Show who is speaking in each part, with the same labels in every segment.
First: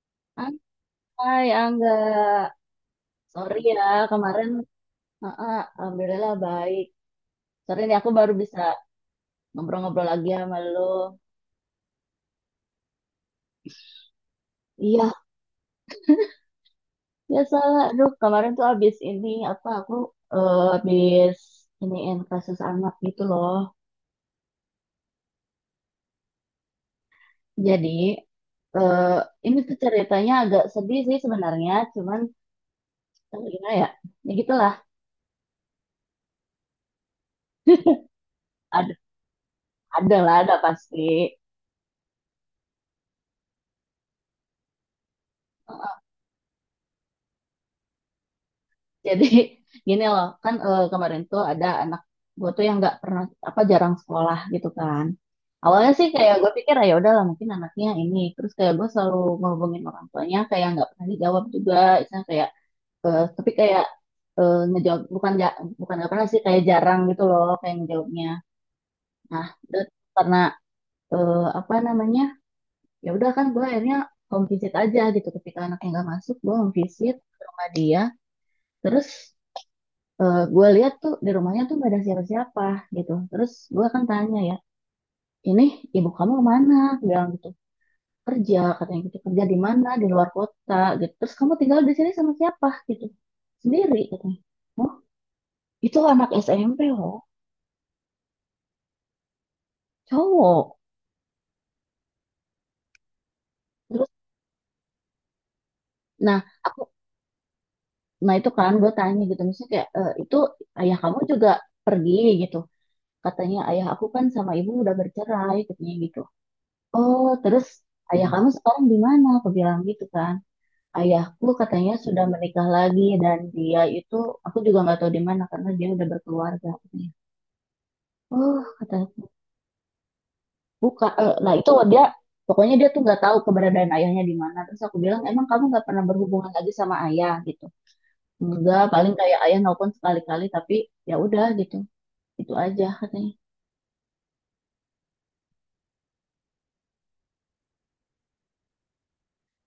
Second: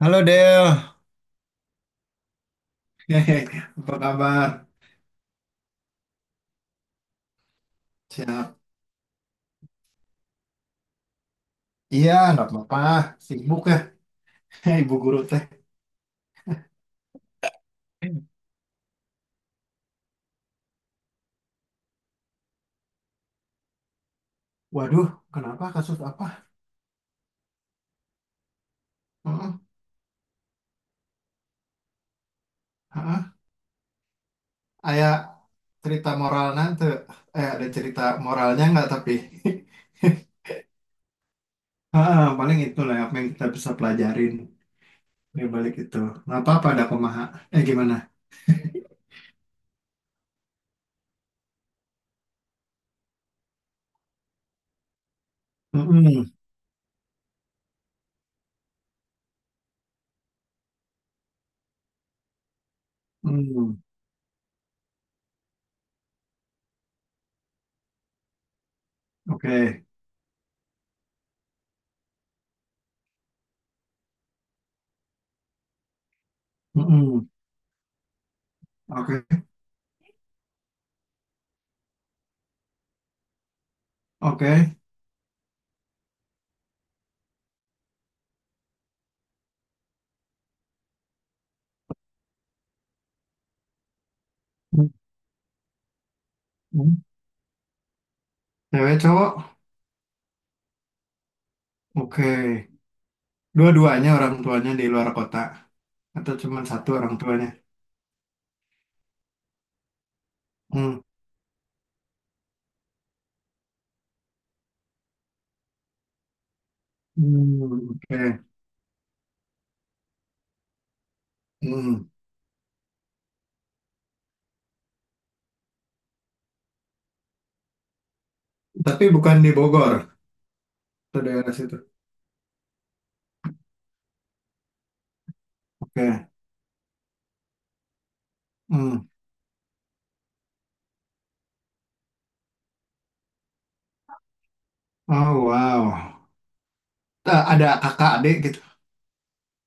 Speaker 1: Halo Del,
Speaker 2: Hai Angga,
Speaker 1: Hehe,
Speaker 2: sorry ya
Speaker 1: apa kabar?
Speaker 2: kemarin. Heeh, alhamdulillah baik. Sorry nih aku baru
Speaker 1: Siap.
Speaker 2: bisa ngobrol-ngobrol lagi sama lo.
Speaker 1: Iya, nggak apa-apa. Sibuk ya, ibu
Speaker 2: Iya,
Speaker 1: guru teh.
Speaker 2: biasalah. Aduh, kemarin tuh abis ini apa aku abis iniin kasus anak gitu loh.
Speaker 1: Waduh, kenapa kasus apa?
Speaker 2: Jadi eh,
Speaker 1: Heeh,
Speaker 2: ini tuh ceritanya agak sedih sih sebenarnya, cuman
Speaker 1: heeh.
Speaker 2: gimana ya? Ya gitulah.
Speaker 1: Aya cerita moral nanti. Ada cerita moralnya nggak
Speaker 2: Ada,
Speaker 1: tapi?
Speaker 2: ada lah, ada pasti.
Speaker 1: Heeh, paling itu lah apa yang kita bisa pelajarin di balik itu. Nggak apa-apa ada pemaha. Gimana?
Speaker 2: Jadi gini loh, kan kemarin tuh ada anak gue tuh yang nggak pernah apa jarang sekolah gitu kan. Awalnya sih
Speaker 1: Mm-mm,
Speaker 2: kayak gue pikir, "Ah, ya udahlah mungkin anaknya ini." Terus kayak gue selalu ngehubungin orang tuanya kayak nggak pernah dijawab juga. Misalnya kayak tapi
Speaker 1: mm,
Speaker 2: kayak ngejawab bukan nggak pernah sih kayak jarang gitu loh kayak ngejawabnya. Nah
Speaker 1: oke.
Speaker 2: udah, karena apa namanya ya udah kan gue akhirnya home visit aja gitu ketika anaknya nggak masuk gue home visit
Speaker 1: Mm-mm,
Speaker 2: ke rumah dia. Terus
Speaker 1: oke.
Speaker 2: gue lihat tuh di rumahnya tuh gak ada siapa-siapa gitu. Terus gue kan tanya
Speaker 1: Oke.
Speaker 2: ya, ini ibu kamu kemana? Dia bilang gitu, kerja katanya gitu, kerja di mana? Di luar kota gitu. Terus kamu tinggal di sini sama siapa gitu? Sendiri katanya. Oh, itu anak SMP
Speaker 1: Mm-mm.
Speaker 2: loh,
Speaker 1: Cewek cowok?
Speaker 2: cowok.
Speaker 1: Oke.
Speaker 2: Terus,
Speaker 1: Dua-duanya orang tuanya di luar kota. Atau
Speaker 2: nah
Speaker 1: cuma
Speaker 2: aku,
Speaker 1: satu orang tuanya?
Speaker 2: nah itu kan gue tanya gitu, misalnya kayak, "Eh, itu ayah
Speaker 1: Hmm.
Speaker 2: kamu juga pergi gitu." Katanya ayah aku kan sama ibu udah bercerai katanya gitu. Oh,
Speaker 1: Hmm,
Speaker 2: terus ayah
Speaker 1: oke.
Speaker 2: kamu sekarang di mana? Aku bilang gitu kan. Ayahku katanya
Speaker 1: Hmm.
Speaker 2: sudah menikah lagi dan dia itu aku juga nggak tahu di mana karena dia udah berkeluarga katanya. Oh kata
Speaker 1: Tapi
Speaker 2: aku,
Speaker 1: bukan di Bogor, atau
Speaker 2: nah
Speaker 1: daerah
Speaker 2: itu
Speaker 1: situ.
Speaker 2: dia pokoknya dia tuh nggak tahu keberadaan ayahnya di mana. Terus aku bilang emang kamu nggak pernah
Speaker 1: Oke.
Speaker 2: berhubungan lagi sama ayah gitu. Enggak,
Speaker 1: Hmm.
Speaker 2: paling kayak ayah nelpon sekali-kali tapi ya udah gitu, itu aja katanya.
Speaker 1: Oh, wow. Ada kakak adik gitu.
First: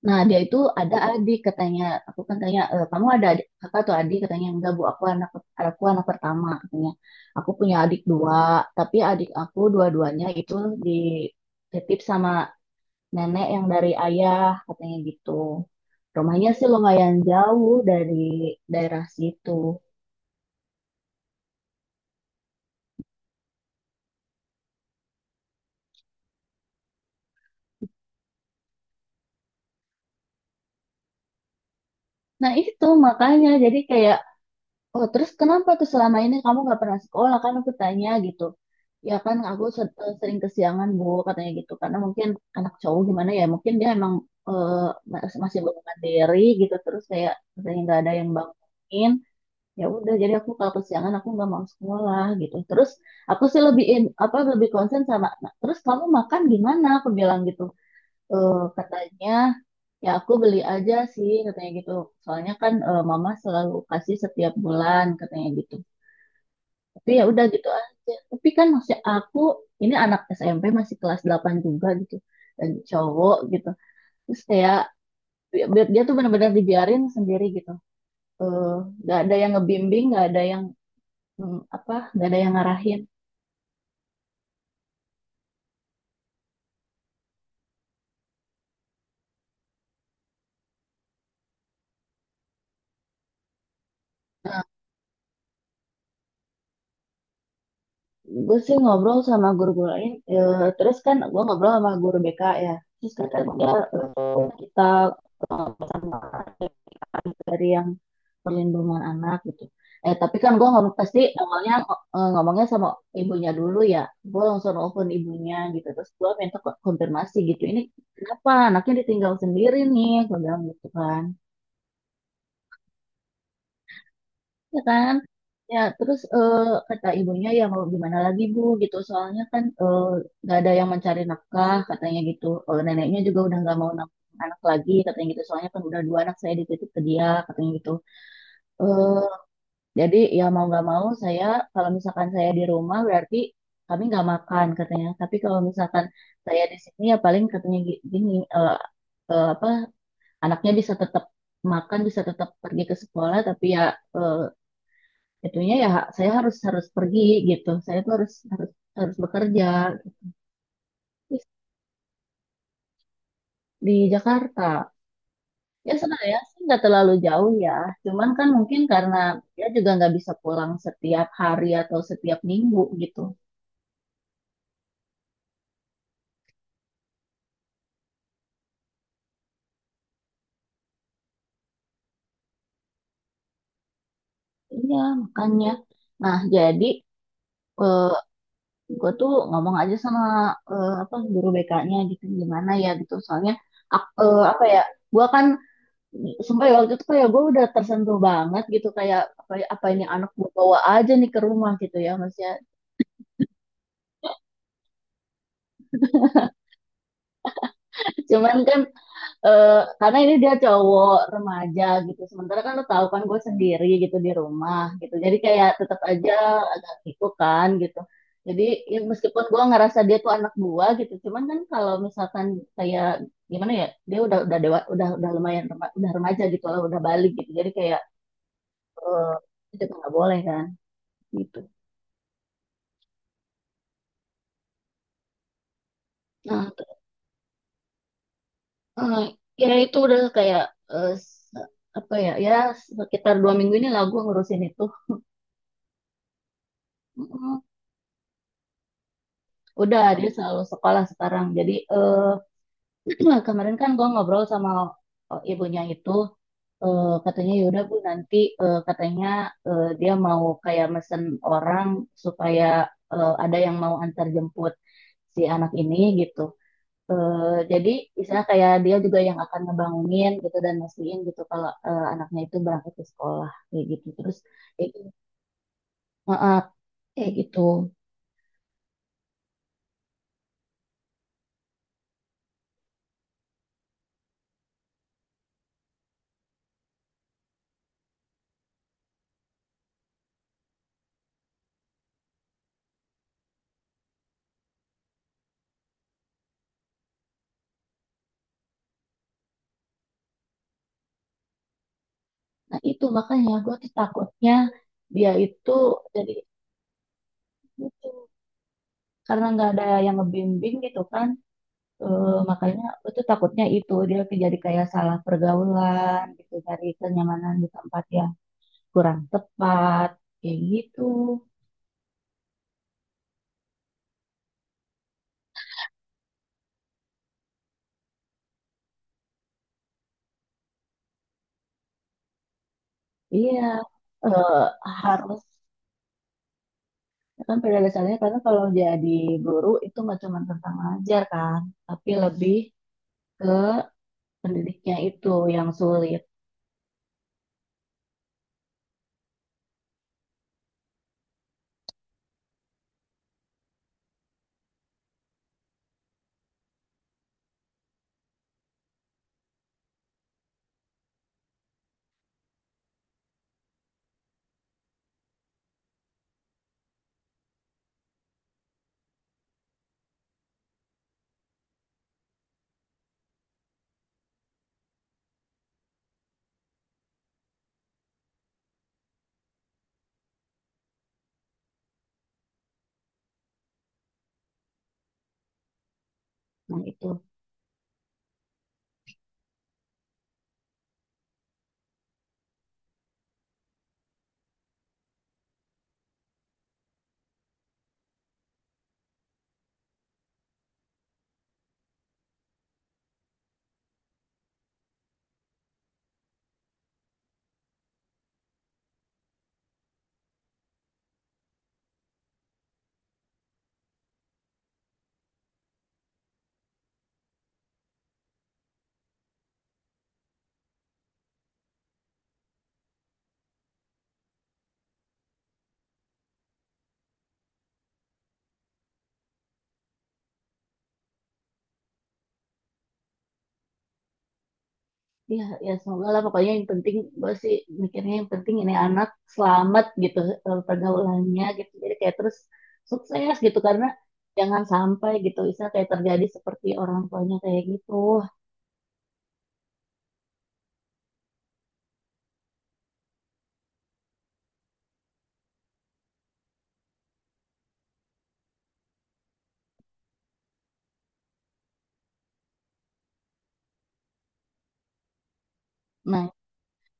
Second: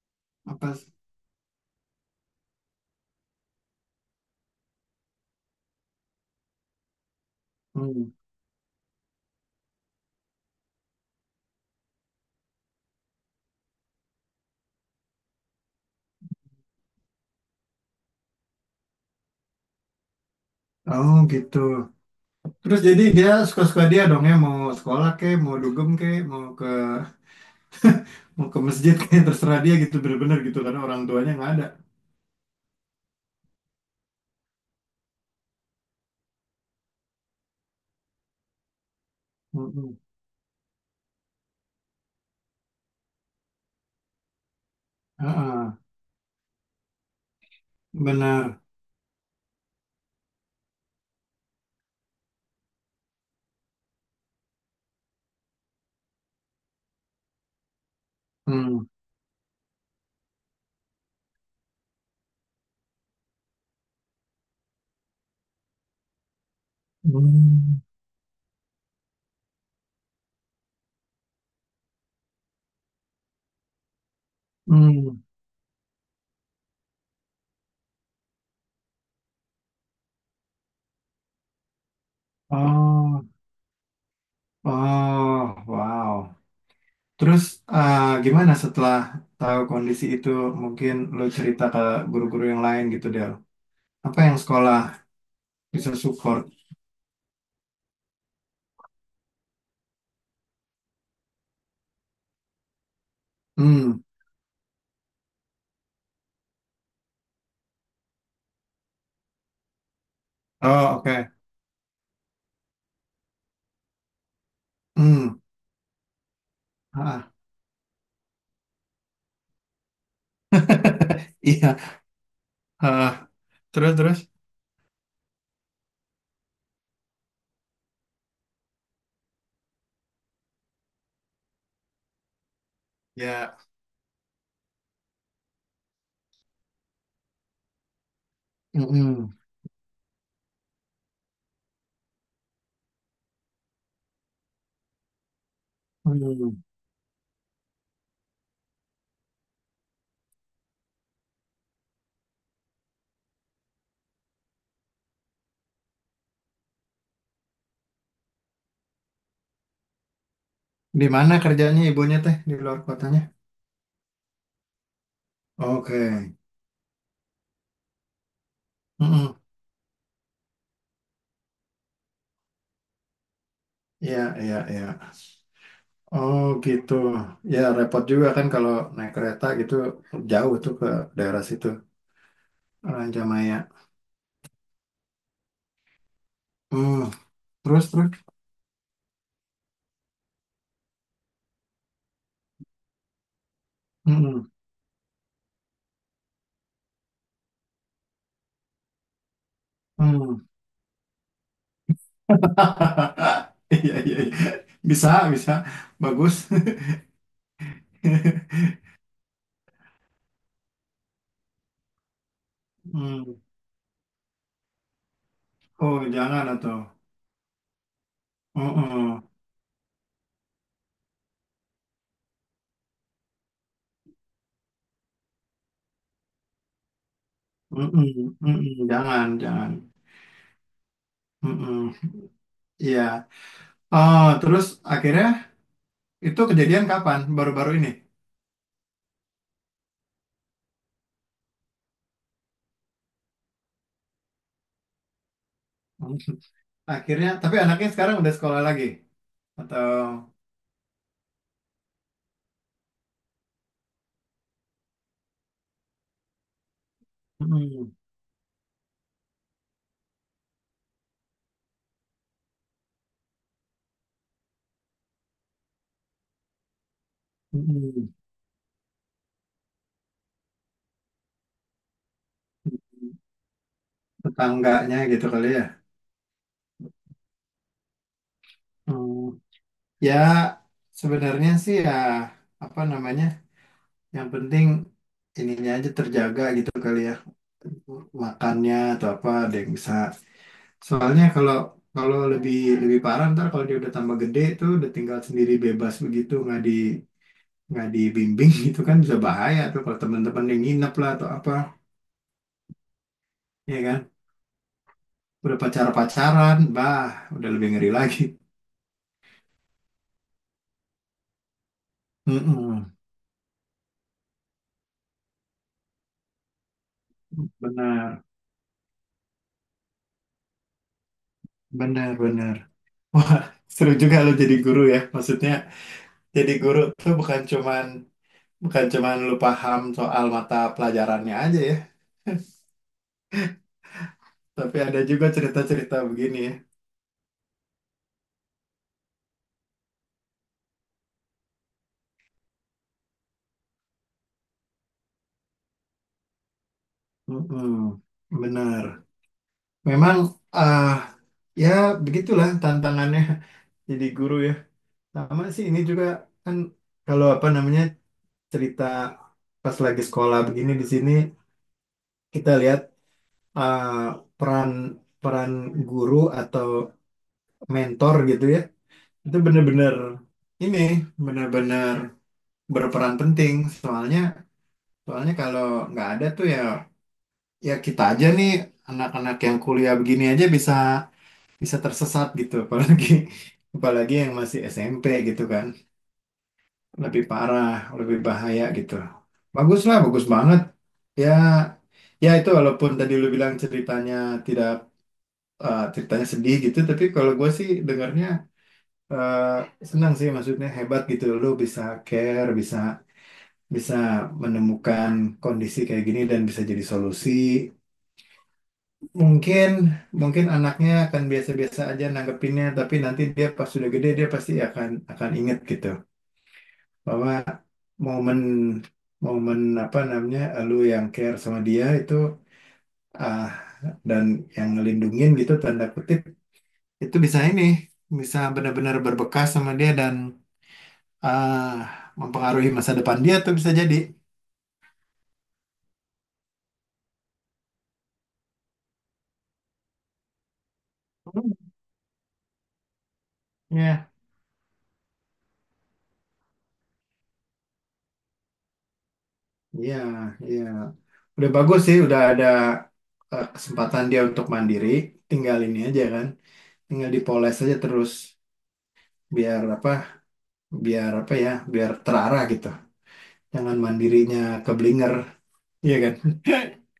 Speaker 2: Nah, dia itu
Speaker 1: Apa?
Speaker 2: ada adik katanya. Aku kan tanya, "Eh, kamu ada adik kakak atau adik?" Katanya, enggak bu, aku anak pertama katanya. Aku punya adik
Speaker 1: Hmm.
Speaker 2: dua, tapi adik aku dua-duanya itu dititip sama nenek yang dari ayah katanya gitu. Rumahnya sih lumayan jauh dari daerah situ.
Speaker 1: Oh, gitu. Terus jadi dia suka-suka dia dong ya mau sekolah ke, mau dugem ke, mau ke masjid ke, terserah dia gitu bener-bener gitu karena orang tuanya nggak ada.
Speaker 2: Nah itu makanya jadi kayak, oh terus kenapa tuh selama ini kamu nggak pernah sekolah kan aku tanya gitu. Ya kan aku
Speaker 1: Hmm.
Speaker 2: sering kesiangan Bu katanya gitu karena mungkin anak cowok gimana ya mungkin dia emang eh, masih
Speaker 1: Heeh.
Speaker 2: belum mandiri gitu terus kayak sering nggak ada yang
Speaker 1: Benar.
Speaker 2: bangunin ya udah jadi aku kalau kesiangan aku nggak mau sekolah gitu terus aku sih lebih apa lebih konsen sama, "Nah, terus kamu makan gimana?" aku bilang gitu. Eh,
Speaker 1: Hmm.
Speaker 2: katanya ya aku beli aja sih katanya gitu soalnya kan mama selalu kasih setiap bulan katanya gitu tapi ya udah gitu
Speaker 1: Hmm.
Speaker 2: aja. Tapi kan masih aku ini anak SMP masih kelas 8 juga gitu. Dan cowok gitu. Terus kayak
Speaker 1: Hmm.
Speaker 2: bi- dia tuh benar-benar dibiarin sendiri gitu. Eh, nggak ada yang ngebimbing, nggak ada yang apa, nggak ada yang ngarahin.
Speaker 1: Oh. Oh, wow. Terus eh, gimana setelah tahu kondisi itu mungkin lo cerita ke guru-guru yang lain gitu Del. Apa yang sekolah bisa support?
Speaker 2: Gue sih ngobrol sama guru-guru lain. Terus kan gue ngobrol sama guru BK ya. Terus kata dia
Speaker 1: Hmm.
Speaker 2: kita dari yang perlindungan anak gitu. Tapi kan gue ngomong
Speaker 1: Oh,
Speaker 2: pasti
Speaker 1: oke.
Speaker 2: awalnya ngomongnya sama ibunya dulu ya. Gue langsung telepon
Speaker 1: Hmm.
Speaker 2: ibunya gitu. Terus gue minta
Speaker 1: Ah,
Speaker 2: konfirmasi gitu. Ini kenapa anaknya ditinggal sendiri nih? Gue bilang gitu kan.
Speaker 1: iya. Ah, terus terus.
Speaker 2: Ya kan? Ya terus kata ibunya ya mau gimana lagi bu gitu. Soalnya kan nggak ada yang mencari nafkah katanya gitu. Neneknya juga udah
Speaker 1: Ya.
Speaker 2: nggak mau nafkah anak lagi katanya gitu. Soalnya kan udah dua anak saya dititip ke dia katanya gitu. Eh
Speaker 1: Mm-mm.
Speaker 2: Jadi ya mau nggak mau saya kalau misalkan saya di rumah berarti kami nggak makan katanya. Tapi kalau misalkan
Speaker 1: Hmm.
Speaker 2: saya di sini ya paling katanya gini eh, apa anaknya bisa tetap makan bisa tetap pergi ke sekolah tapi ya eh, itunya ya saya harus harus pergi gitu. Saya tuh harus harus harus bekerja
Speaker 1: Di mana kerjanya ibunya teh di luar kotanya?
Speaker 2: di Jakarta. Ya
Speaker 1: Oke.
Speaker 2: sebenarnya sih nggak terlalu jauh ya. Cuman kan mungkin karena
Speaker 1: Mm-mm.
Speaker 2: dia juga nggak bisa pulang setiap hari atau setiap minggu gitu.
Speaker 1: Iya, iya, iya. Oh, gitu. Ya repot juga kan kalau naik kereta gitu jauh tuh ke daerah situ. Rancamaya.
Speaker 2: Iya, makanya. Nah, jadi
Speaker 1: Hmm. Terus
Speaker 2: eh,
Speaker 1: terus.
Speaker 2: gue tuh ngomong aja sama apa guru BK-nya gitu gimana ya gitu. Soalnya
Speaker 1: Mm-mm.
Speaker 2: apa ya, gue kan sampai waktu itu kayak gue udah tersentuh banget gitu kayak apa, apa ini anak
Speaker 1: Hmm.
Speaker 2: gue bawa aja nih ke rumah gitu ya Mas ya.
Speaker 1: Iya, iya, iya. Bisa bisa. Bagus.
Speaker 2: Cuman kan eh karena ini dia cowok remaja gitu. Sementara kan lo tahu kan
Speaker 1: Hmm.
Speaker 2: gue sendiri gitu di rumah gitu. Jadi kayak
Speaker 1: Oh,
Speaker 2: tetap aja
Speaker 1: jangan atau.
Speaker 2: agak gitu kan gitu. Jadi ya
Speaker 1: Mm-mm.
Speaker 2: meskipun gue ngerasa dia tuh anak gua gitu, cuman kan kalau misalkan kayak gimana ya, dia udah dewa, udah lumayan udah remaja gitu lah, udah balik gitu. Jadi kayak
Speaker 1: Mm-mm. Mm-mm. Jangan
Speaker 2: eh,
Speaker 1: jangan.
Speaker 2: itu tuh nggak boleh kan gitu.
Speaker 1: Mm-mm. Iya. Oh, terus akhirnya itu
Speaker 2: Nah,
Speaker 1: kejadian kapan? Baru-baru ini.
Speaker 2: eh, ya itu udah kayak eh, se- apa ya, ya sekitar 2 minggu ini lah gue ngurusin itu.
Speaker 1: Hmm. Akhirnya. Tapi anaknya sekarang udah sekolah lagi atau.
Speaker 2: Udah, dia selalu sekolah sekarang. Jadi kemarin kan gue ngobrol sama ibunya itu, katanya yaudah bu
Speaker 1: Mm-mm.
Speaker 2: nanti katanya dia mau kayak mesen orang supaya ada yang mau antar jemput si anak ini gitu. Eh, jadi
Speaker 1: Mm-mm.
Speaker 2: misalnya kayak dia juga yang akan ngebangunin gitu dan mastiin gitu kalau anaknya itu berangkat ke sekolah kayak gitu. Terus eh,
Speaker 1: Tetangganya gitu kali ya.
Speaker 2: eh, kayak gitu.
Speaker 1: Hmm. Ya sebenarnya sih ya apa namanya? Yang penting ininya aja terjaga gitu kali ya. Makannya atau apa ada yang bisa. Soalnya kalau kalau lebih lebih parah ntar kalau dia udah tambah gede tuh udah tinggal sendiri bebas begitu nggak dibimbing gitu kan bisa bahaya tuh kalau teman-teman yang nginep lah atau apa
Speaker 2: Nah itu makanya gue
Speaker 1: ya
Speaker 2: tuh
Speaker 1: kan
Speaker 2: takutnya dia
Speaker 1: udah
Speaker 2: itu jadi
Speaker 1: pacar-pacaran udah lebih ngeri lagi
Speaker 2: gitu. Karena nggak ada yang ngebimbing gitu kan, makanya
Speaker 1: Mm-mm.
Speaker 2: aku tuh takutnya itu dia jadi kayak salah pergaulan gitu, cari kenyamanan di tempat
Speaker 1: Benar
Speaker 2: yang kurang tepat, kayak gitu.
Speaker 1: benar benar, wah seru juga lo jadi guru ya maksudnya jadi guru tuh bukan cuman lu paham soal mata pelajarannya aja ya,
Speaker 2: Iya, eh,
Speaker 1: tapi ada juga
Speaker 2: harus
Speaker 1: cerita-cerita begini ya.
Speaker 2: ya kan pada dasarnya karena kalau jadi guru itu nggak cuma tentang ngajar kan, tapi lebih ke pendidiknya itu yang sulit.
Speaker 1: Mm-mm, benar. Memang ah ya begitulah tantangannya jadi guru ya. Sama sih ini juga kan kalau apa namanya cerita pas lagi sekolah begini di sini kita lihat, peran peran guru atau mentor gitu ya. Itu benar-benar ini benar-benar berperan penting soalnya Soalnya kalau nggak ada tuh ya, kita aja nih anak-anak yang kuliah begini aja bisa bisa tersesat gitu, apalagi apalagi yang masih SMP gitu kan
Speaker 2: Nah itu.
Speaker 1: lebih parah lebih bahaya gitu. Bagus lah, bagus banget ya, itu walaupun tadi lu bilang ceritanya tidak, ceritanya sedih gitu tapi kalau gue sih dengarnya senang sih maksudnya hebat gitu lu bisa care, bisa bisa menemukan kondisi kayak gini dan bisa jadi solusi. Mungkin mungkin anaknya akan biasa-biasa aja nanggepinnya, tapi nanti dia pas sudah gede dia pasti akan inget gitu bahwa momen momen apa namanya, lu yang care sama dia itu, ah dan yang ngelindungin gitu tanda kutip, itu bisa ini bisa benar-benar berbekas sama dia dan ah mempengaruhi masa depan dia tuh bisa jadi.
Speaker 2: Ya, ya semoga lah pokoknya yang penting gue sih mikirnya yang penting ini anak selamat gitu pergaulannya
Speaker 1: Hmm.
Speaker 2: gitu jadi kayak terus sukses gitu karena
Speaker 1: Ya,
Speaker 2: jangan sampai gitu bisa kayak terjadi seperti orang tuanya kayak gitu
Speaker 1: iya, iya. Udah bagus sih, udah ada kesempatan dia untuk mandiri, tinggal ini aja kan. Tinggal dipoles aja terus biar apa, biar apa ya, biar terarah gitu, jangan mandirinya keblinger, iya kan.
Speaker 2: nah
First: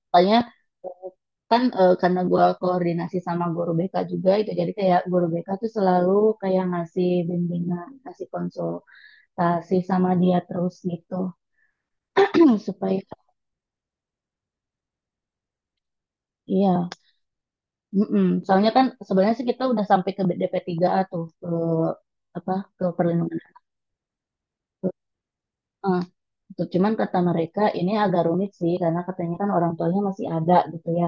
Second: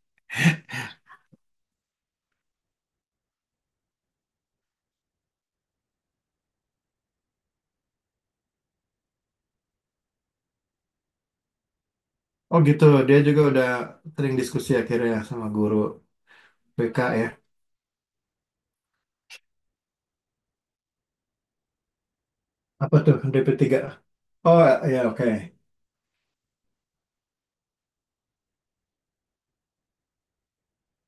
Speaker 2: makanya eh, kan karena gue koordinasi sama guru BK juga itu jadi kayak guru BK tuh selalu kayak ngasih bimbingan ngasih konsultasi sama dia terus gitu. Hmm,
Speaker 1: Oh, gitu
Speaker 2: supaya.
Speaker 1: dia juga udah sering diskusi akhirnya sama guru
Speaker 2: Iya.
Speaker 1: BK ya.
Speaker 2: Mm-mm. Soalnya kan sebenarnya sih kita udah sampai ke DP3A tuh ke apa ke
Speaker 1: Apa tuh
Speaker 2: perlindungan
Speaker 1: DP
Speaker 2: anak.
Speaker 1: tiga? Oh, ya, oke.
Speaker 2: Eh, gitu. Cuman kata mereka ini agak rumit sih karena katanya kan orang tuanya masih ada gitu ya.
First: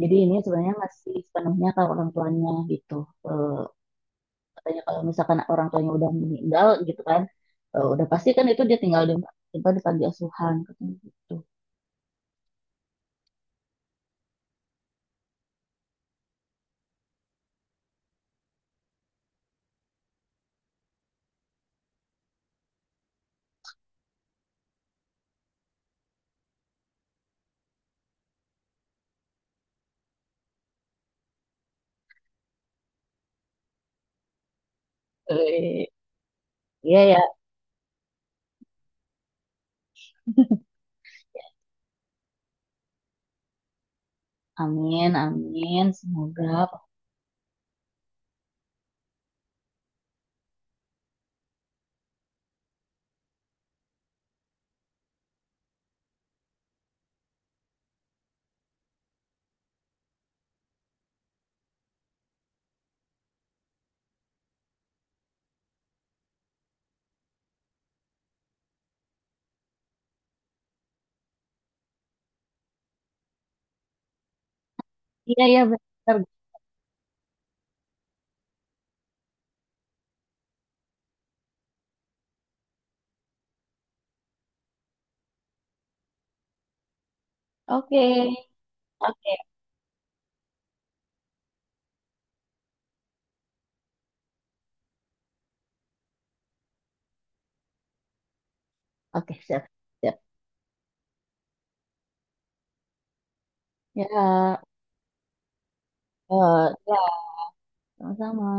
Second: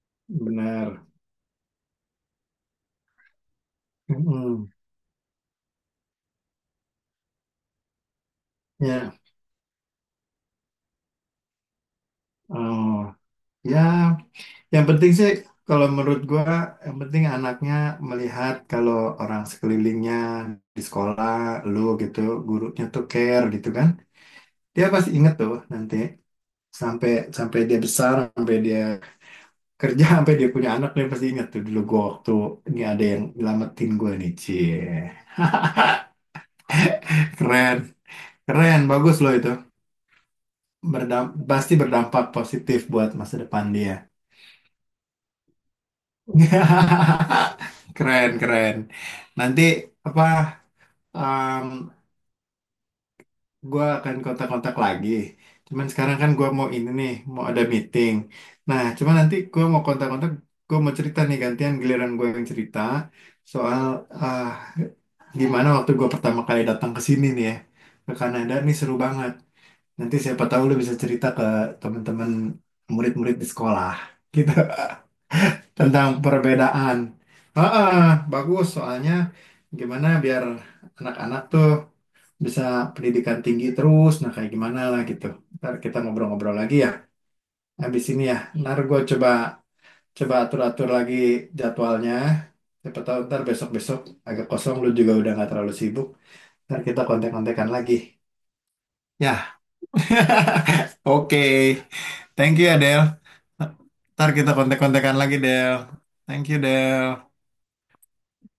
Speaker 2: Jadi ini sebenarnya
Speaker 1: Benar.
Speaker 2: masih sepenuhnya kalau orang tuanya gitu. Eh,
Speaker 1: Mm-mm.
Speaker 2: katanya kalau misalkan orang tuanya udah meninggal gitu kan, udah pasti kan itu dia tinggal di
Speaker 1: Ya.
Speaker 2: apa, di panti asuhan katanya gitu.
Speaker 1: Oh, ya, yang penting sih kalau menurut gua yang penting anaknya melihat kalau orang sekelilingnya di sekolah lu gitu, gurunya tuh care gitu kan dia pasti inget tuh nanti sampai sampai dia besar, sampai dia kerja, sampai dia punya anak dia pasti inget tuh dulu gue waktu ini ada yang nyelamatin gue nih, cie.
Speaker 2: Eh, Iya ya,
Speaker 1: Keren keren, bagus loh itu. Pasti berdampak positif buat masa depan dia.
Speaker 2: amin amin semoga.
Speaker 1: Keren keren, nanti apa gue akan kontak-kontak lagi. Cuman sekarang kan gue mau ini nih, mau ada meeting. Nah, cuman nanti gue mau kontak-kontak, gue mau cerita nih gantian giliran gue yang cerita soal, ah, gimana waktu gue pertama kali datang ke sini nih ya, ke Kanada nih seru banget. Nanti siapa tahu lu bisa cerita ke teman-teman murid-murid di sekolah. Gitu.
Speaker 2: Iya ya
Speaker 1: Tentang
Speaker 2: benar.
Speaker 1: perbedaan. Heeh, bagus soalnya gimana biar anak-anak tuh bisa pendidikan tinggi terus. Nah, kayak gimana lah gitu. Ntar kita ngobrol-ngobrol lagi ya.
Speaker 2: Oke,
Speaker 1: Habis ini ya, ntar gue coba
Speaker 2: oke,
Speaker 1: coba atur-atur lagi jadwalnya. Siapa tahu ntar besok-besok agak kosong, lu juga udah nggak terlalu sibuk. Ntar kita kontek-kontekan lagi.
Speaker 2: oke,
Speaker 1: Ya,
Speaker 2: siap. Siap.
Speaker 1: oke. Thank you ya, Del. Ntar kita
Speaker 2: Ya,
Speaker 1: kontek-kontekan lagi, Del. Thank you,
Speaker 2: ya,
Speaker 1: Del.
Speaker 2: sama-sama.